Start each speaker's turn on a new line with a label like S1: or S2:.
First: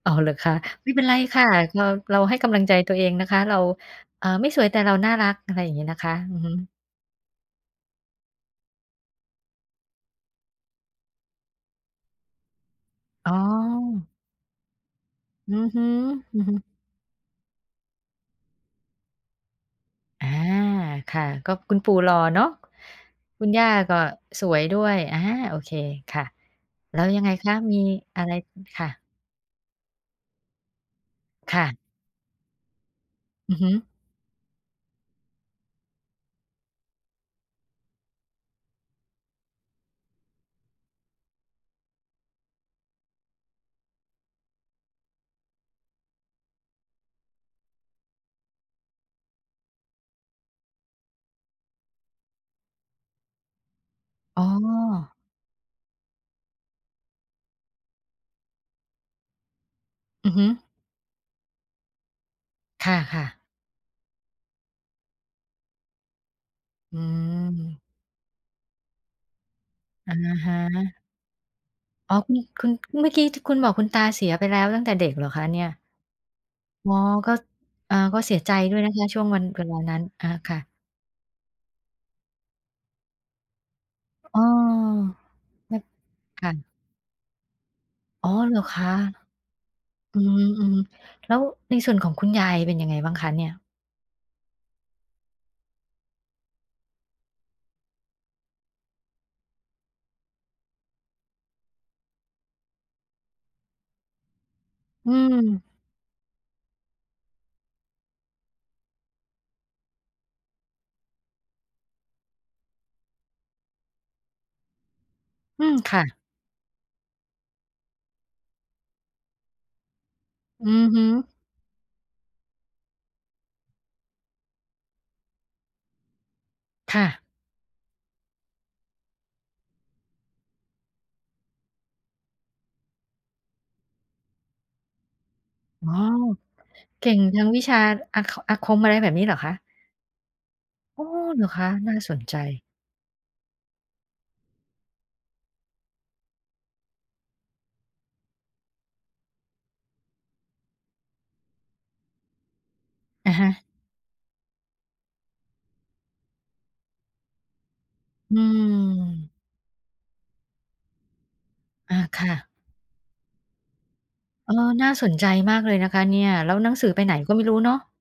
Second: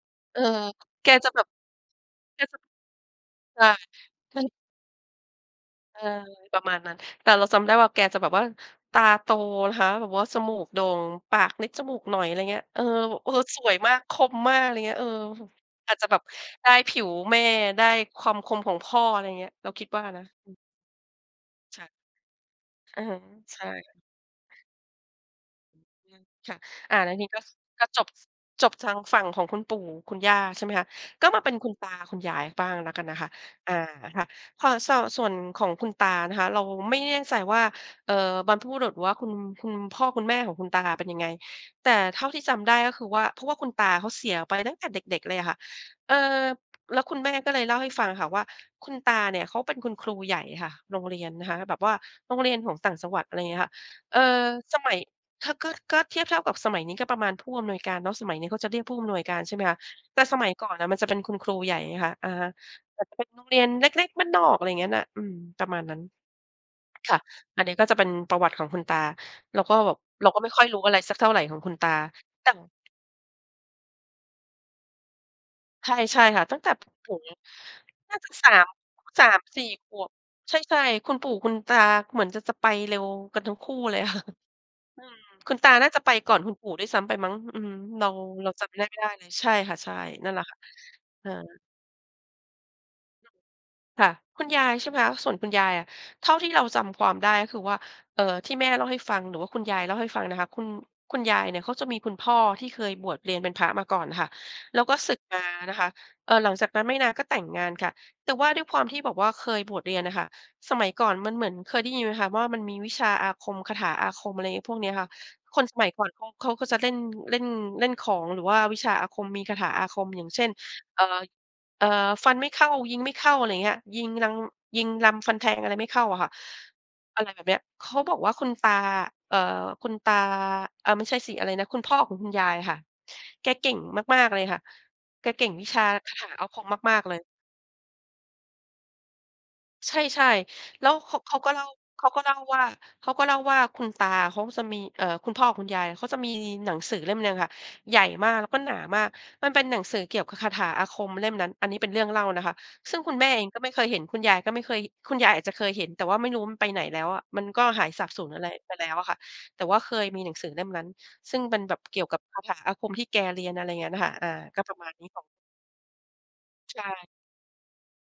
S1: อ๋อ เหรอ
S2: เออ
S1: คะ ไม่เป็
S2: แ
S1: น
S2: ก
S1: ไร
S2: จะ
S1: ค
S2: แบ
S1: ่ะ
S2: บ
S1: เรา เราให้
S2: แก
S1: ก
S2: จ
S1: ำ
S2: ะ
S1: ลังใจตัวเองนะคะ เรา
S2: ใช่
S1: อ่า
S2: ใช่
S1: ไม่สวยแต่เราน่ารัก อะไรอย่างนี้น
S2: เ
S1: ะ
S2: ออ
S1: คะ อือฮ
S2: ปร
S1: ึ
S2: ะมาณนั้น แต่เราจำได้ว่าแกจะแบบว่า ตาโตนะคะ แบบว่าจมูกโด่ง ปากนิดจมูกหน่อย อะไรอย่างเงี้ย เออ ว เ
S1: อ
S2: อ
S1: ๋
S2: อ
S1: อ
S2: สวยมาก คมมาก อะไรอย่างเงี้ย เออ
S1: อือฮึ
S2: อาจจะแบบ
S1: ๆ
S2: ได้ผิวแม่ ได้ความคมของพ่อ อะไรอย่างเงี้ย เราคิดว่านะ
S1: อา
S2: อือ
S1: ค่ะ ก็คุ
S2: ค
S1: ณ
S2: ่
S1: ป
S2: ะ
S1: ู่หล่อเนาะ
S2: อือฮึ
S1: คุณ
S2: ใช
S1: ย่
S2: ่
S1: าก็สวยด้วย อา โอเค
S2: อ อื
S1: ค
S2: อ
S1: ่ะ
S2: ค่ะ อา
S1: แล้ว
S2: แล้ว
S1: ยั
S2: ท
S1: ง
S2: ี
S1: ไง
S2: ก็
S1: คะ? มี
S2: ก็จบ
S1: อะ
S2: ส
S1: ไร
S2: จบ
S1: ค
S2: ท
S1: ่
S2: า
S1: ะ
S2: งฝั่งของคุณปู่คุณย่า ใช่ไหมคะ ก็มาเป็น
S1: ค่
S2: คุ
S1: ะ
S2: ณตาคุณยายบ้างแล้วกันนะคะ
S1: อือฮ
S2: อ
S1: ึ
S2: า ค่ะ พอ ซอ ส่วนของคุณตานะคะ เราไม่แน่ใจว่า เอ่อ บรรพบุรุษ หรือว่าคุณ คุณพ่อคุณแม่ของคุณตาเป็นยังไง แต่เท่าที่จำได้ก็คือว่า เพราะว่าคุณตาเขาเสียไปตั้งแต่เด็ก ๆ เลยอะค่ะ เอ่อ แล้วคุณแม่ก็เลยเล่าให้ฟังค่ะว่าคุณตาเนี่ยเขาเป็นคุณครูใหญ่ งี้ค่ะ โรงเรียนนะคะ แบบว่าโรงเรียนของต่างจังหวัด อะไรอย่างเงี้ยค่ะ เอ่อ
S1: อ๋
S2: สมัย
S1: อ
S2: ถ้า ก็ ก็เทียบเท่ากับสมัยนี้ก็ประมาณผู้อำนวยการเนาะ สมัยนี้เขาจะเรียกผู้อำนวยการใช่ไหมคะ แต่
S1: อื
S2: ส
S1: อฮ
S2: ม
S1: ึ
S2: ัยก่อนอะมันจะเป็นคุณครูใหญ่ไงคะ อะฮะ
S1: ค
S2: แต่เป็
S1: ่ะ
S2: น
S1: ๆ
S2: โรงเรียนเล็ก ๆ บ้านนอก อะไรอย่างนั้นอะ อืม ประมาณนั้น
S1: อื
S2: ค่ะ อันนี้ก
S1: ม
S2: ็จะเป็นประวัติของคุณตา เราก็แบบ
S1: อะ
S2: เราก็ไม
S1: ฮ
S2: ่ค่อยรู้อะไร
S1: ะ
S2: สักเท่าไรของคุณตา
S1: อ๋อ คุณ
S2: แต่
S1: คุณเพิ่ง เมื่อกี้ที่คุณบอกคุณตาเสียไปแล้วตั้งแต่เด็กเหรอคะเนี่ย?
S2: ใช่ ใช่ค่ะ ตั้งแต่ปร
S1: อ๋
S2: ะ
S1: อ
S2: ถม
S1: ก็ อา
S2: น่
S1: ก
S2: า
S1: ็
S2: จ
S1: เ
S2: ะ
S1: สีย
S2: ส
S1: ใจ
S2: าม
S1: ด้วยนะคะ ช่
S2: ส
S1: ว
S2: า
S1: งว
S2: ม
S1: ัน
S2: ส
S1: เ
S2: ี
S1: ว
S2: ่
S1: ลา
S2: ข
S1: นั้น
S2: วบ
S1: อา ค
S2: ใช
S1: ่ะ
S2: ่ ๆ คุณปู่ คุณตาเหมือนจะ จะไปเร็วกันทั้งคู่เลยค่ะ
S1: อ๋อ
S2: อืม คุณตา
S1: ว
S2: น่าจะไปก่อน
S1: ค่
S2: คุณป
S1: ะ
S2: ู่ด้วยซ้ำไปมั้ง อืม เรา
S1: อ๋อ
S2: เรา
S1: เหร
S2: จ
S1: อ
S2: ำไม
S1: ค
S2: ่ได้
S1: ะ
S2: ไม่ได้เลย ใช่ค่ะ ใช่
S1: อื
S2: นั่นแหละค่ะ
S1: ม
S2: เอ
S1: ๆ แ
S2: อ
S1: ล้วในส่วนของคุณยายเป็นยังไงบ้างคะเนี่ย?
S2: ค่ะ คุณยายใช่ไหมคะ ส่วนคุณยายอะ เท่าที่เราจำความได้ ก็คือว่า เอ่อ ที่แม่เล่าให้ฟัง หรือว่าคุณยายเล่าให้ฟังนะคะ คุณ คุณยายเนี่ยเขาจะมีคุณพ่อที่เคยบวชเรียนเป็นพระมาก่อนค่ะ แล้วก็
S1: อ
S2: ส
S1: ื
S2: ึกมา
S1: ม
S2: นะคะ เออ หลังจากนั้นไม่นานก็แต่งงานค่ะ แต่ว่าด้วยความที่แบบว่าเคยบวชเรียนอะค่ะ สมัยก่อนมันเหมือน เคยได้ยินไหมคะว่ามันมีวิชาอาคม คาถาอาคม อะไรงี้พวกนี้ค่ะ ค
S1: อื
S2: นส
S1: ม
S2: มัย
S1: ค่
S2: ก่อน
S1: ะ
S2: เขา เขาก็จะเล่น เล่น เล่นของ หรือว่าวิชาอาคม มีคาถาอาคม อย่างเช่น
S1: อือฮ
S2: เอ่
S1: ึ
S2: อ เอ่อ ฟันไม่เข้า ยิงไม่เข้า อะไรอย่างเงี้ย ยิงลัง ยิงลำฟันแทงอะไรไม่เข้าอะค่ะ
S1: ค่
S2: อ
S1: ะ
S2: ะไรแบบนี้ เขาบอกว่าคุณตา เอ่อ คุณตา เออ ไม่ใช่สิอะไรนะ คุณพ่อของคุณยายอะค่ะ แกเก่งมาก ๆ เลยค่ะ แกเก่งวิชา
S1: อ๋อ
S2: คาถาอาคมมาก
S1: เก
S2: ๆ เ
S1: ่
S2: ล
S1: ง
S2: ย
S1: ทางวิชา อา ค อาคม อะไรแบบนี้เหรอคะ?
S2: ใช่ ๆ แล้ว
S1: โอ้
S2: เขา เขา
S1: เหร
S2: ก
S1: อ
S2: ็
S1: ค
S2: เล่า
S1: ะ? น่า
S2: เขา
S1: ส
S2: ก็
S1: น
S2: เล
S1: ใ
S2: ่าว่
S1: จ
S2: า เขาก็เล่าว่าคุณตาเขาจะมี เอ่อ คุณพ่อของคุณยายเขาจะมีหนังสือเล่มหนึ่งอะค่ะ ใหญ่มากแล้วก็หนามาก มันเป็นหนังสือเกี่ยวกับคาถาอาคมเล่มนั้น อันนี้เป็นเรื่องเล่านะคะ ซึ่งคุณแม
S1: อ
S2: ่
S1: ะ
S2: เ
S1: ฮ
S2: อง
S1: ะ
S2: ก็ไม่เคยเห็น คุณยายก็ไม่เคย คุณยายอาจจะเคยเห็น แต่ว่าไม่รู้มันไปไหนแล้วอะ มันก็หายสาบสูญ
S1: อื
S2: อะไรไปแล้วอะค่ะ
S1: ม
S2: แต่ว่าเคยมีหนังสือเล่มนั้น ซึ่งมันแบบ
S1: อ
S2: เก
S1: า
S2: ี่ยวกั
S1: ค
S2: บ
S1: ่
S2: คา
S1: ะ
S2: ถาอาคมที่แกเรียน อะไรอย่างเงี้ยค่ะ อา
S1: เออ
S2: ก็ประ
S1: น
S2: ม
S1: ่
S2: า
S1: า
S2: ณนี
S1: ส
S2: ้
S1: น
S2: ขอ
S1: ใ
S2: ง
S1: จมากเลยนะคะเนี่ย แล้วหนั
S2: ใช
S1: งสือไป
S2: ่
S1: ไหนก็ไม่รู้เนาะ?